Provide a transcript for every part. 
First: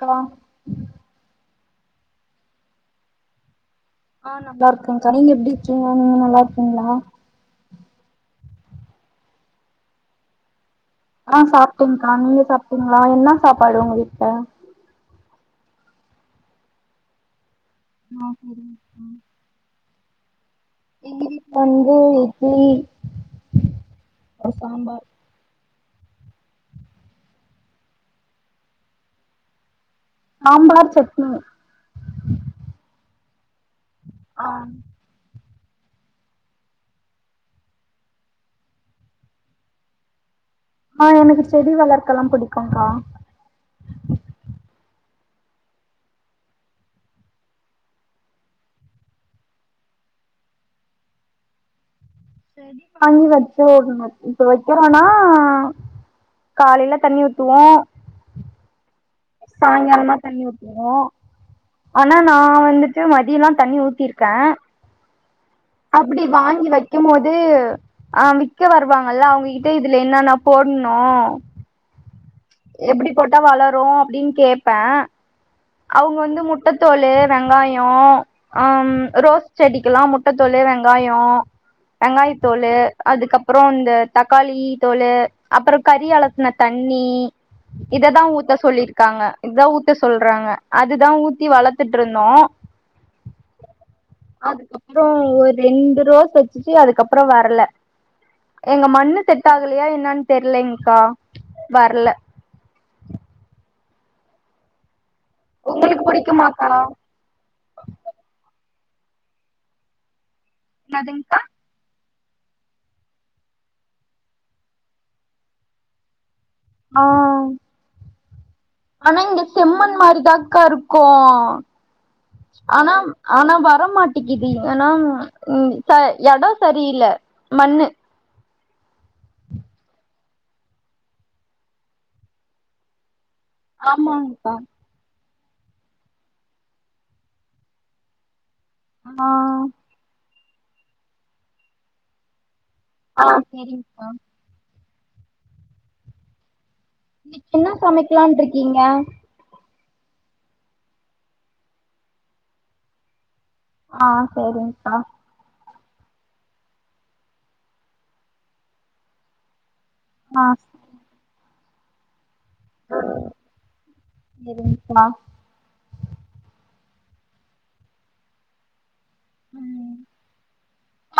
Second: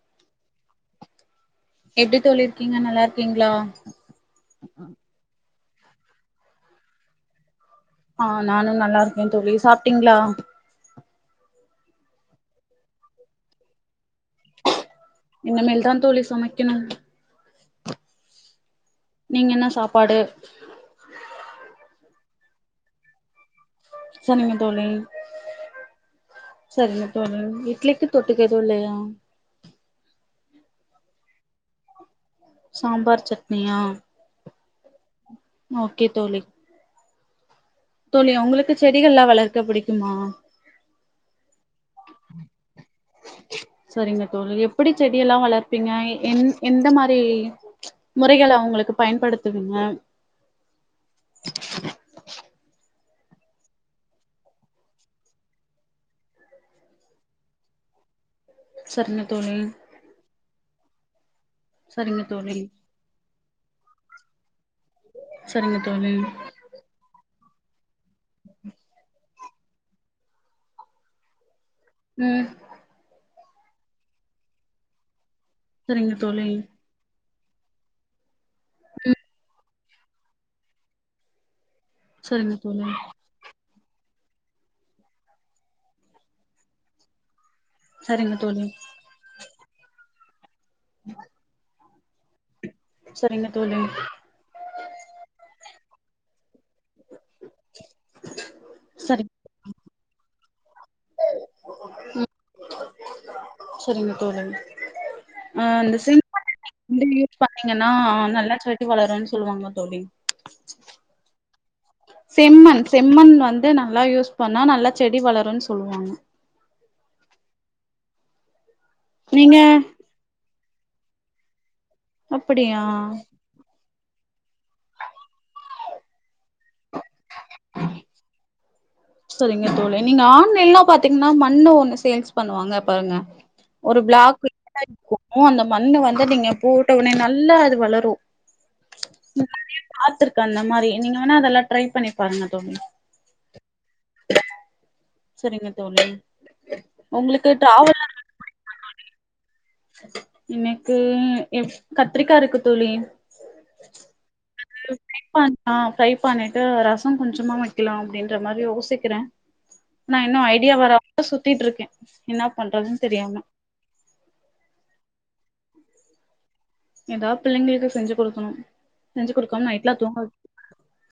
கலாம் எப்டி தோழி இருக்கீங்க நல்லாருக்கீங்களா ஆஹ் நல்லா இருக்கேங்கா நீங்க எப்டி நீங்க நல்லா இருக்கீங்களா ஆஹ் நானு நல்லா இருக்கே தோழி சாப்டீங்களா ஆஹ் சாப்டேங்கா நீங்க சாப்டீங்களா என்ன சாப்பாடு உங்க வீட்ல இனிமேல்தா தோழி சமைக்கணு ஆஹ் சரிங்கா பாடு எங்க வீட்ல வந்து [unintelligible] அ சரிங்க தோழி சாம்பார் சரிங்க தோழி இட்லிக்கு தொட்டுக்க எதுவு இல்லையா சாம்பார் சட்னி சாம்பார் சட்னியா ஆஹ் ஓகே தோழி தோழி உங்களுக்கு செடிகள்லா வளர்க்க புடிக்குமா ஆஹ் எனக்கு செடி வளர்க்கல்லா புடிக்கும்கா எப்புடி செடியெல்லா வளர்ப்பீங்க எ எந்த எந்த மாரி முறைகள அவுங்களுக்கு பயன்படுத்துவீங்க செடி வாங்கி வச்சர்ணு இப்ப வைக்கிறோனா காலேயில தண்ணி ஊத்துவோ சரிங்க தோழி சாய்ங்காலமா தண்ணி ஊத் துவோ ஆனா சரிங்க நா தோழி வந்துட்டு மதியல்லா தண்ணி ஊத்திருக்கே சரிங்க தோழி அப்டி வாங்கி வைக்கும் போது இதுவு ஆஹ் வி்க்க வருவாங்கல்ல அவுங் இப்ப இதுல என்னன்னா போட்னோ ம் எப்புடி ப ட்டா வளரு அப்டின்னு கேப்பே சரிங்க அவுங்க வந்து தோழி முட்டத்தோலு வெங்காயோ ஆம் ரோஸ் செடிக்கெல்லா முட்டத்தோலு வெங்காயோ சரிங்க வெங்காயத்தோலு தோழி அதுக்கப்புறோ இந்த தக்காளி தோலு அப்பறோ கறி அளத்துன தண்ணி இததா சரிங்க ஊத்த தோழி சொல்லிருக்காங்க இதா ஊத்த சொல்றாங்க அதுதா ஊத்தி வளத் த்துட்ருந்தோ சரிங்க தோழி அதுக்கப்பற ஒ ரெண்டு ரோச இப்பயே அதுக்கப்ரோ வரல எங்க மண்ணு சரி செட்டாகலாயா என்னான் தெரியலங்க்கா வரல சரிங்க தோழி அ அந்த உங்களுக்கு சில் புடிக்குமாக்கா இந்தலிவு பண்ணீங்கன்னா நல்ல செட் எப்டு வளருன் சொல்லுவாங்க தோழி என்னாதுங்கா செம்மண் செம்மண் வந்து நல்லா யூஸ் பண்ணா நல்லா செடி வளருன்னு சொல்லுவாங்க ஆ ஆனா இங்க நீங்க செம்மன் மாறிதாக்காரு கோன் அப்படியா ஆனாம் ஆனாம் வரமாட் [unintelligible] ஆனாம் ங் பய் எடோ சரியில்ல மண்ணு சரிங்க தோழேன் நீங்க ஆன்லைன்ல்லா பாத்தீன்னா மண்ணோ ஒண்ணு சேல்ஸ் பண்ணுவாங்க பாருங்க ஒரு பிளாக் [inaudible] ஆமாங்க்கா இருக்கு மோ அந்த மண்ணு வந்து நீங்க போட்ட ஒடனே நல்லா அது வளரு ஆஹ் கந்த மாறி நீங்க வேனா அதெல்லா ட்ரை பண்ணி பண்ண தோனி ஆ சேரிங்க்கா சரிங்க தோழி உங்களுக்கு இன்னைக்கு என்னா டிராவல் சமைக்கலாட்டு இருக்கீங்க எனக்கு எவ் கத்திரிக்கா இருக்கு தோழி ஆ செரிங்க்கா உம் பிலிப் பான் ஆஹ் ஃப்ரை பண்ணிட்டு ரசன் கொஞ்சமா வைக்கலா அப்டின்ற மாறி யோசிக்கிற நா இன்னு ஆ ஐடியா வரப்போ சுத் திட்டிட் இருக்கே என்னாப் பண்றதுன் தெரியாம செரிங்க்கா ஏதாவது பிள்ளைங்களுக்கு செஞ்சி கொடுக்கணு ம்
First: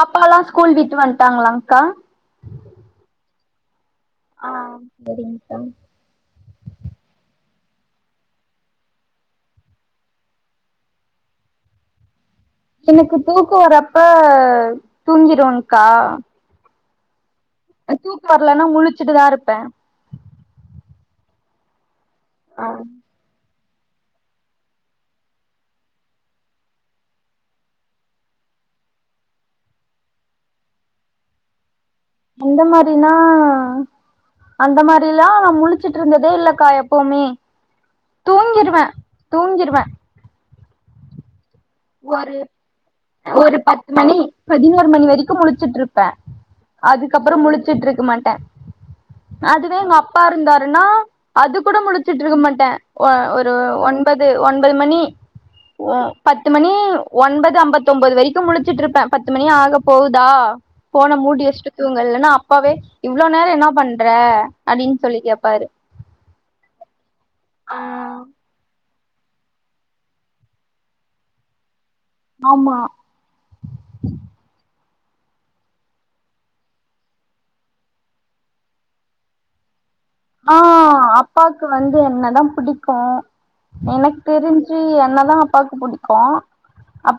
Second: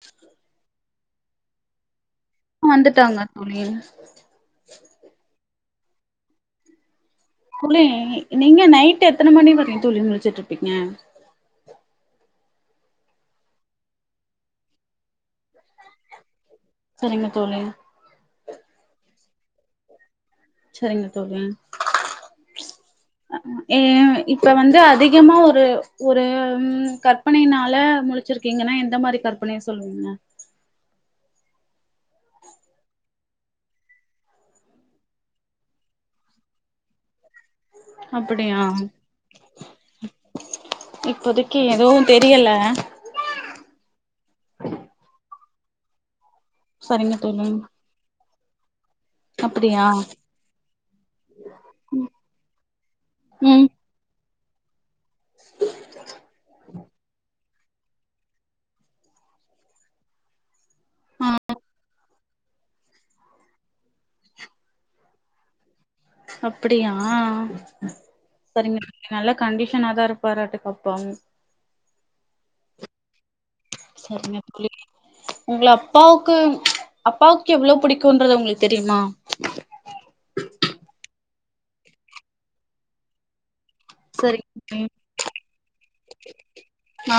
அப்பாலா ஸ்கூல் விட்டுவன் டாங்களாலாக்கா வந்துட்டாங்க தோழி ஆ செரிங்க்கா தோழி நீங்க நைட் எத்தன மணி வர தோழி முளிச்சிட்டுருப்பீங்க எனக்கு தூக்கோ வரப்ப தூங்கிரவன்கா சரிங்க தோழி தூக்கோ வர்லனா முழுச்சுட்டுதா இரு ப்ப சரிங்க தோழி ஆஹ் எ இப்ப வந்து அதிகமா ஒரு ஒரு கற்பனைையினால முழுச்சிருக்கீங்கனா எந்த மாரி கற்பனய சொல்லுவீங்க எந்த மாரினா அந்த மாரியெல்லா நா முழுச்சுட்டு இருந்ததே இல்லக்கா எப்பவுமே அப்படியா தூங்கிருவ தூங்கிருவ இப்போதைக் ஒரு ஒரு பத்து மணி பதினோரு மணி வரைக் கு முழுச்சிட்டு இருப்ப சரிங்க அதுக்கப்புறோ தோழி முழுச்சிட்டு இருக்க மாட்ட அதுவே அப்படியா எங்க அப்பா இருந்தாருனா அது கூட முழிச்சிட்டு இருக்க மாட்ட ஒ ஒரு ம் ஒன்பது து ஒன்பது மணி ஒ பத் ஒன்பது ஐம்பத்தொன்பது வரைக்கு முழுச்சிட்டு இருப்ப பத்து மணி ஆக போகுதா போன ஆ மூடி வெச்சுட்டு தூங்கல்ன் அப் அப்பாவே இவ்ளோ நேரோ என்ன பண்ற அப்டினு சொல்லி கேப்பாரு அப்படியா சரிங்க நல்ல கண்டிஷனாதா இருப்பாராட்டா அப்பாவு ஆமா சரிங்க தோழி உங்கள அப்பாவுக்கு அப்பாவுக்கு எவ்வளவு புடிக்குன்றது உங்களுக்கு தெரியுமா ஆ அப்பாக்கு வந்து என்னதா புடிக்கு எனக்கு சரிங்க தெரிஞ்சு தோழி என்னதா அப்பாக்கு புடிக்கு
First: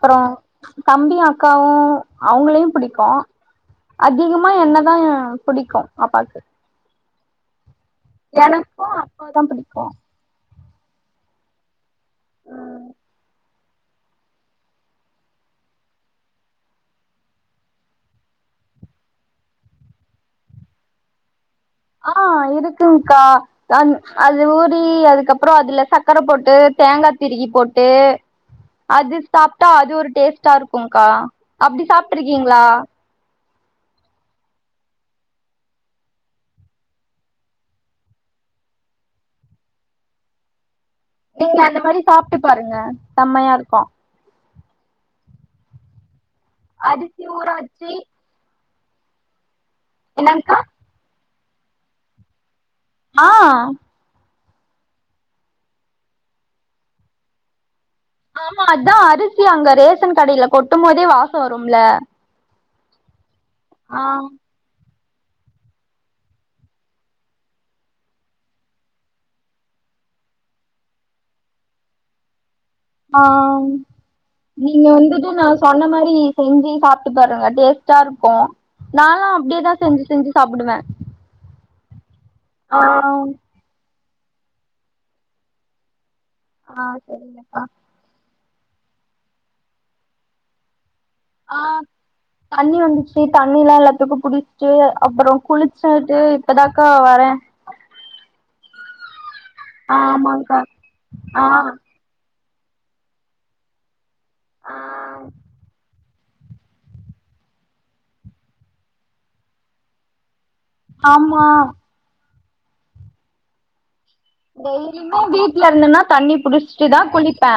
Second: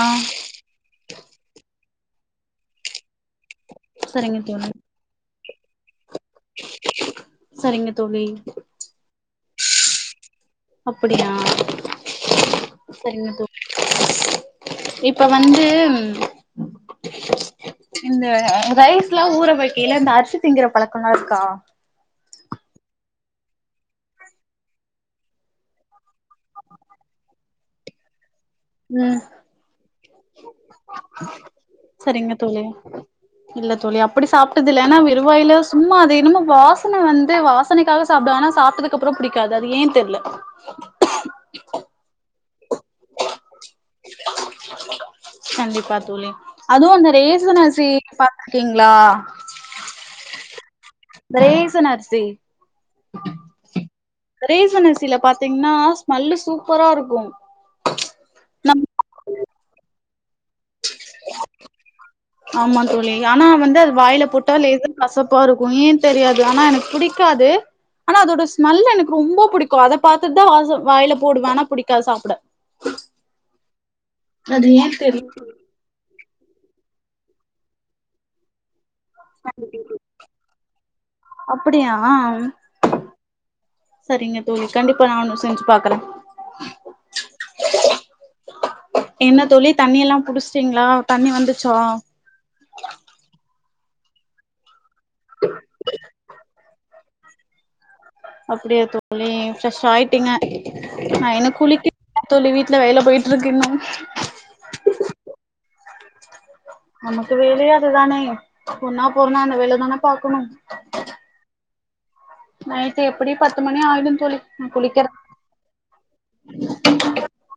ஆ ப்ச் தம்பி அக்காவு அவுங்களையு புடிக்கு சரிங்க அதிகமா தோழி என்னதா புடிக்கு அப்பாக் சரிங்க தோழி எனக்கு அப்பாதா புடிக் கு அப்படியா சரிங்க தோழி இப்ப வந்து இந்த ரைஸ் எல்லா ஊற வைக்கைல இந்த அரிசி திங்கிற பழக்கோ எல்லா இருக்கா ஆஹ் இருக்குங்கா அ அது ஊறி அதுக்கப்புறோ அதுல சக்கரை போட்டு தேங்கா திருகி போட்டு அது ம் சாப்பிட்டா அது ஒரு டேஸ்டா இருக்கும்கா அப்படி சாப்ட்டு சரிங்க தோழி இருக்கீங்ளா இல்ல தோழி அப்படி சாப்பிட்டது இல்ல ஏன்னா வெரும்வாயில சும்மா அது என்ன வாசனை வந்து வாசனைக்காக சாப்பிடு ஆனா சாப்பிட்டதுக்கு அப்புறம் பிடிக்காது அது ஏன் தெரியல நீங்க அந்த மாதிரி சாப் பாருங்க செம்மையா இருக்கும் கண்டிப்பா தோழி அதுவு அந்த அரிசி ஊற ரேசன் அரிசி வச்சு பா கீங்ளா என்னங்க்கா ரேசன் அரிசி ஆஹ் ரேசன் அரிசில பாத்தீங்கனா ஸ்மெல்லு சூப்பரா இருக்கும் ஆமா அதா அரிசி அங்க ரேஸ் சன் கடையில கொட் டும் போதே வாசோ வரும்ல ஆமா தோழி ஆனா வந்து அது ஆ வாய்ல போட்ட லேச கசப்பா இருக்கு ஏன் தெரியாது ஆனா எனக்கு பிடிக்காது ஆனா அதோட ஸ்மெல் எனக்கு ரொம்ப பிடிக்கு அத பாத்துட்டு தா வாச வாயில போடுவே ஆனா புடிக்காது சாப்ட ஆஹ் அது நீங்க ஏன் வந்துட்டு தெரில நா சொன்ன மாரி செஞ்சு சாப்ட்டு பாருங்க டேஸ்ட்டா இருக்கும் நாலா அப்டியேதா செஞ்சு செஞ்சு சாப்டுவே அப்புடியா ஆஹ் செரிங்க தோழி கண்டிப்பா நானு செஞ்சு பாக்கறே ஆஹ் செரிங்கக்கா என்ன தோழி தண்ணி எல்லா புடிச்சிட்டீங்களா தண்ணி வந்துச்சா ஆஹ் தண்ணி வந்துச்சு தண்ணில்லா இல்ல இடுப்பு புடிச்சு அப்பறோ குளிச்சுட்டு இப்பதாக்கா வ பே அப்டியா தோழி ஃப்ரெஷ் ஆயிட்டிங்க ஆமாங்க்கா நா ஆ இன்னு குளிக்கி தோழி வீட்ல வேல போயிட்டுருக்கு இன்னு ஆஹ் நமக்கு வேலயே அதுதானே பொண்ணா போறனா அந்த வேல தான பாக்கணு ஆமா நைட்டு எப்டி பத்து மணி ஆயிடு தோழி நா குளிக்கிறே டெய்லியுமே வீட்ல இருந்தேனா தண்ணி புடிச்சுட்டு தா குளிப்பே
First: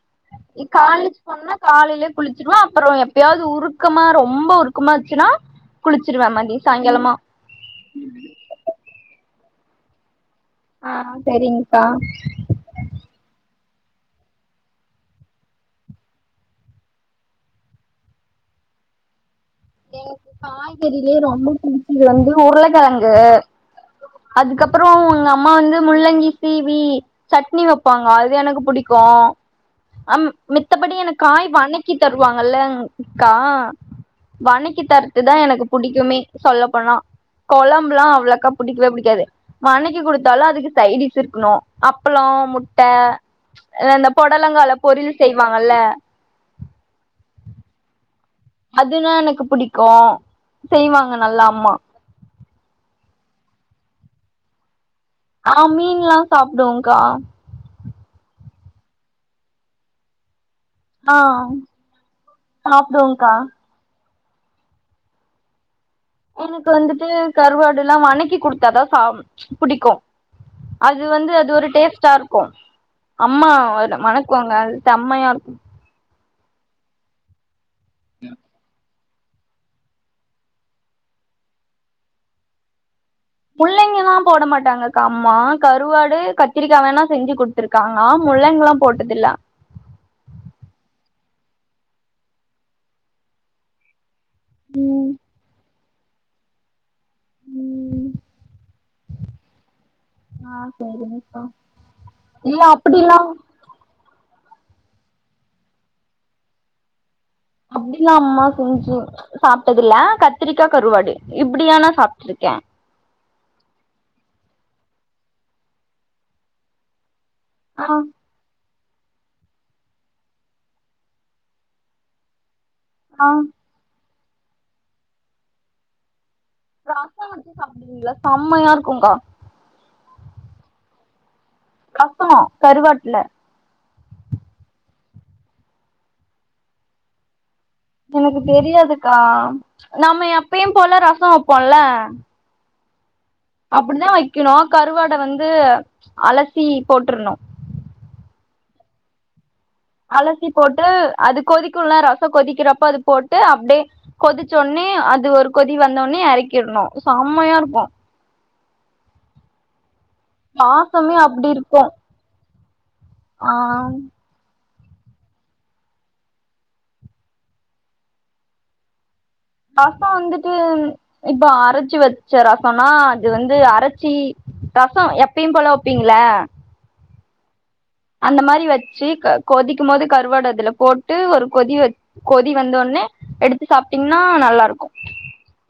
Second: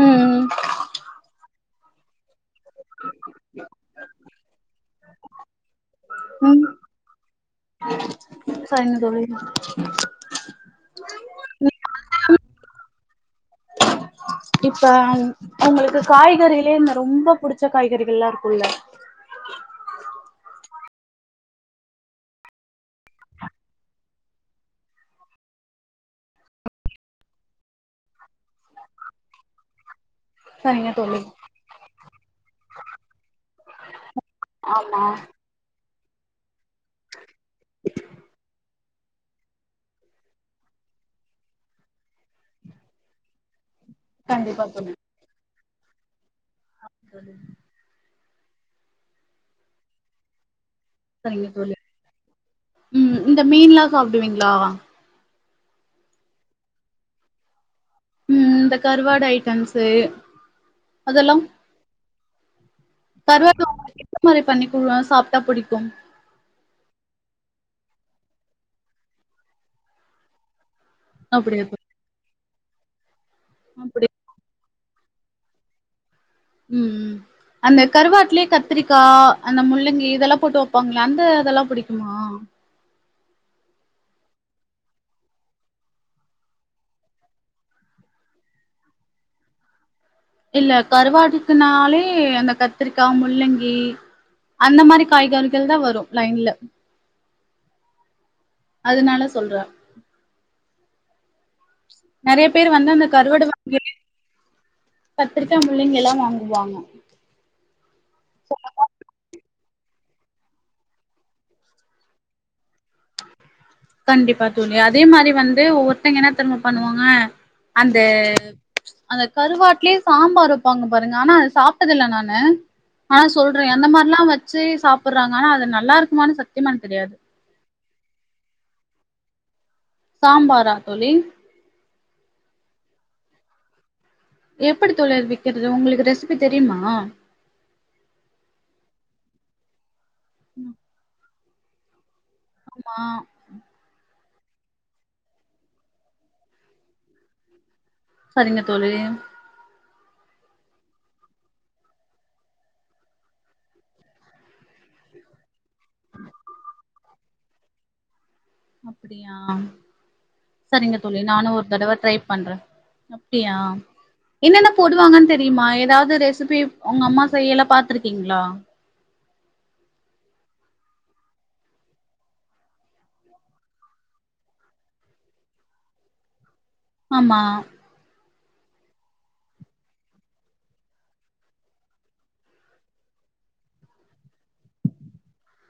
ம் இக்காலேஜ் போன காலேயிலே குளிச்சிருவோ அப்பறோ எப்பயாது உருக்கமா ரொம்ப உருக்கமாச்சுனா குளிச்சிருவே மதிய சாயங்காலமா உம் சாயனு தொழி ஆஹ் செரிங்க்கா இப்ப உங்களுக்கு காய்கறிலயே இந்த ரொம்ப புடிச்ச காய்கறிகள் எல்லா இருக்கும்ல்ல எனக்கு காய்கறிலேயே ரொம்ப பிடிச்சது வந்து உருளைக்கிழங்கு அதுக்கப்புறோ உங்க அம்மா வந்து முள்ளங்கி சீவி சட்னி வைப்பாங்க அது எனக்கு பிடிக்கு அ சரிங்க மித்தபடி தோழி எனக் காய் வணக்கி தருவாங்கல்லக்கா வன்னிக்கு ஆமா தரடு தா எனக்கு டிக்குமே சொல்ல னா குழம்ப எல்லா அவ்வளோக்கா புடிக்குவே புடிக் எது வணக்கி கொடுத்தாலு அதுக்கு சைடு இஸ் இருக்கணு அப்பளம் முட்ட அந்த கண்டிப்பா பொடலங்கால பொரியல் செய் வாங்கல்ல ஆ சொல்ல அதுனா எனக்கு புடிக்கு செய்வாங்க நல்லா சரிங்க அம்மா தோழி ம் இந்த மீன் எல்லா சாப்பிடுவீங்களா ஆஹ் மீன்ல்லா சாப்புடுவ்கா உம் இந்த கருவாடு ஐட்டம்ஸ்சு ஆஹ் சாப்புடு்ங்கா இந்தந்த மாதிரி பண்ணி குலுல்லா சாப்ட்டா பிடிக்கும் எனக்கு வந்துட்டு கருவாடு எல்லா வணக்கி குடுத்தா தா சாப் புடிக்கு அது வந்து அது அப்டியா ஒரு தோழி டேஸ்ட்டா இருக்கு கோ அம்மா அப்டி மணக்குவாங்க அ செம்மையா உம் அந்த கருவாடலயே கத்திரி க்கா அந்த முள்ளங்கி இதெல்லா போட்டு வைப்பாங்களா அந்த இதெல்லா பிடிக்குமா முள்ளங்கல்லா போட மாட்டாங்கக்கா அம்மா கருவாடு கத்திரிக்காய் வேணா செஞ்சு குடுத்துருக்காங்க முள்ளங்க எல்லா போட்டதல இல்ல கருவாட்டுக்குனாலே அந்த கத்திரிக்கா முள்ளங்கி அந்த மாரி காய்கறிகள் தா வரும் லைன்ல அதனால சொல்றே ஆஹ் சரிரி நீக்கா நெறைய பேர் வந்து அந்த கருவடு வாங்க கத்திரிக்காய் முள்ளிங்கல்லா வாங்குவாங்க அப்டில்லா அம்மா செஞ்சு சாப்ட்டதில்ல கத்திரிக்கா கருவாடு இப்படியானா சாப்ட்டுருக்க கண்டிப்பா தொலி அதே மாரி வந்து ஒவ்வொருத்தங்க என்ன தெருமா பண்ணுவாங்க ஆ அந்த அந்த கருவாட்லயே சாம்பார் வப்பாங்க பாருங்க ஆனா அது சாப்டதுல்ல நானு ஆ சொல்றே அந்த மாரில்லா வச் [unintelligible] சாப்றாங்க ஆனா அது நல்லா இருக்குமானு சத் [unintelligible] ங்களா செம்மையா இருக்குங்க்கா சாம்பாரா தோழி கஷ்டமா கருவாட்டுல எப்படி தோழி அது வக்கிறது உங்களுக்கு ரெசிபி தெரியுமா எனக்கு தெரியாதுக்கா நம்ம எப்பயு போல ரச வப் போண்ல ஆமா அப்படிதா வைக் க்கணு கருவாட வந்து அலசி போட்டுருணு சரிங்க தோழி அலசி போட்டு அது கொதிக்குல ரச கொதிக்கிறப்ப அது போட்டு அப்டியே கொதிச்சோனயே அது ஒரு கொதி வந்தோடனயே எறக்கிறணு செம்மையா இருக்கு அப்டியா சரிங்க வாசமே தோழி அப்டி நானு ஒரு இருக்கு தடவ ட்ரை பண்றே ஆ அப்டியா என்னன்ன போடுவாங்கன் தெரியுமா ஏதாவது ரெசிபி உங்க அம்மா செய்யல பாத்துருக்கீங்களா ரச வந்துட்டு இப்போ அரைச்சு வச்ச ரசம்னா அது வந்து அரைச்சி ரச எப்பயு போல வைப்பீங்கள ஆமா அந்த மாரி வச்சு க கொதிக்கும் போது கருவாடு அதுல போட்டு ஒரு கொதி வச் கொதி வந்த ஒனே எடுத்து சாப்பிட்டீங்கன்னா நல்லா இருக்கு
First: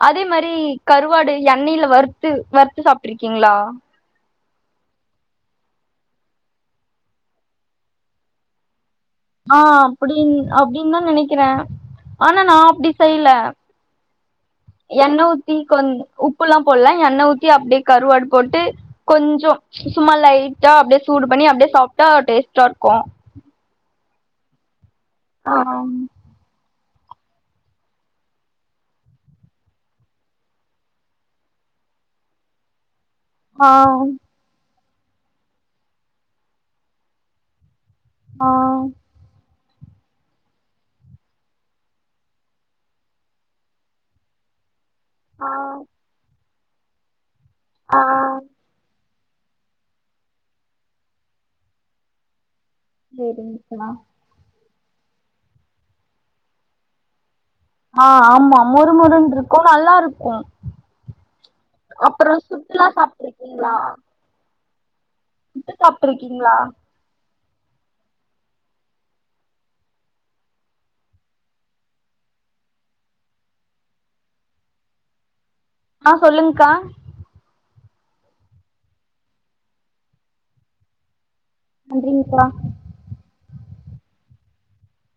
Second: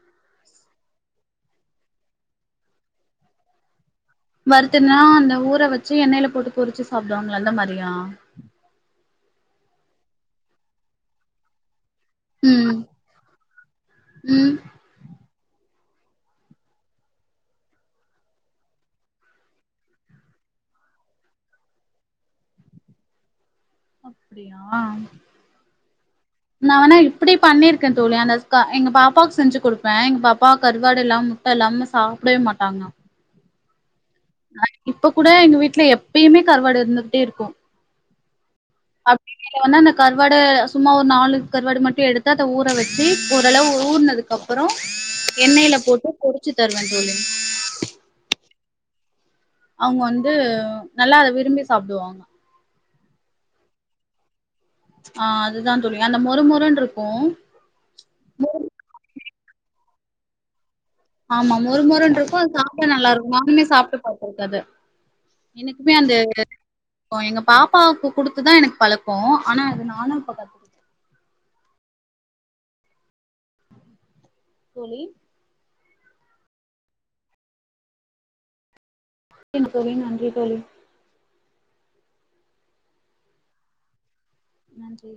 அதே மாதிரி கருவாடு எண்ணயில வறுத்து வறுத்து சாப்ட்டுருக்கீங்களா வருத்துன்னா அந்த ஊற வச்சு எண்ணெயில போட்டு பொறிச்சு சாப்டுவாங்களா அந்த மாரியா ஆ அப்படின் அப்படின் தா நெனைக்கிறே ஆனா நா ம் அப்டி செய்யல ம் என்ன ஊத் ஊத்தி க உப்பு எல்லா போடலா எண்ணெய ஊி அப்டியே கருவாடு போட்டு கொஞ்ச சும்மா லைட்டா அப்டியே சூடு பண்ணி அப்டியே சாப்பிட்டா டேஸ்டா இருக்கு அப்டியா ஆஹ்ம் நா வேணா இப்டி பண்ணிருக்க தோழி அந்த எங்க பாப்பாக்கு செஞ்சு கொடுப்பே எங்க பாப்பா கருவாடு இல்லாம முட்ட இல்லாம சாப்டவே மாட்டாங்க ஆஹ் இப்ப கூட எங்க வீட்டுல எப்பயுமே கருவாடு இருந்துகிட்டே இருக்கு ஆ [unintelligible] [unintelligible] வன்னா அந்த கறுவாட சும்மா ஒரு நாலு கருவாடு மட்டு எடுத்து அத ஊற வெச்சு ஓரளவு ஊற்னதுக்கு அப்பறோ எண்ணெயில ஆ போட்டு பொ ரிச்சு தருவே தோழி ஆ அவுங்க வந்து நல்லா அத விரும்பி சாப்டுவாங்க சேரி [unintelligible] ஆ அதுதா தோழி அந்த மொறுமொறுன்டுருக்கு ஆ ஆமா மொறுமொறுன்டுருக் ஓ நல்லாருக்கோ ஆமா மொறுமொறுன்டுருக்கு சாப்ட்டா நல்லாருக்கு நானுமே சாப்ட்ருக்கீங்ளா சாப்ட்டு பாத்திருக்கே அத சுட்டு எனக்குமே அந்த சாப்ட்ருக்கீங்ளா [unintelligible] எங்க பாப்பாவுக்கு குடுத்துதா எனக் பழக்கோ ஆனா அது நானு இப்ப கத்துகிட்ட தோழி ஆ சொல்லுங்க்கா ஓகேங்க தோழி நன்றி தோழி நன்றிங்க்கா நன்றி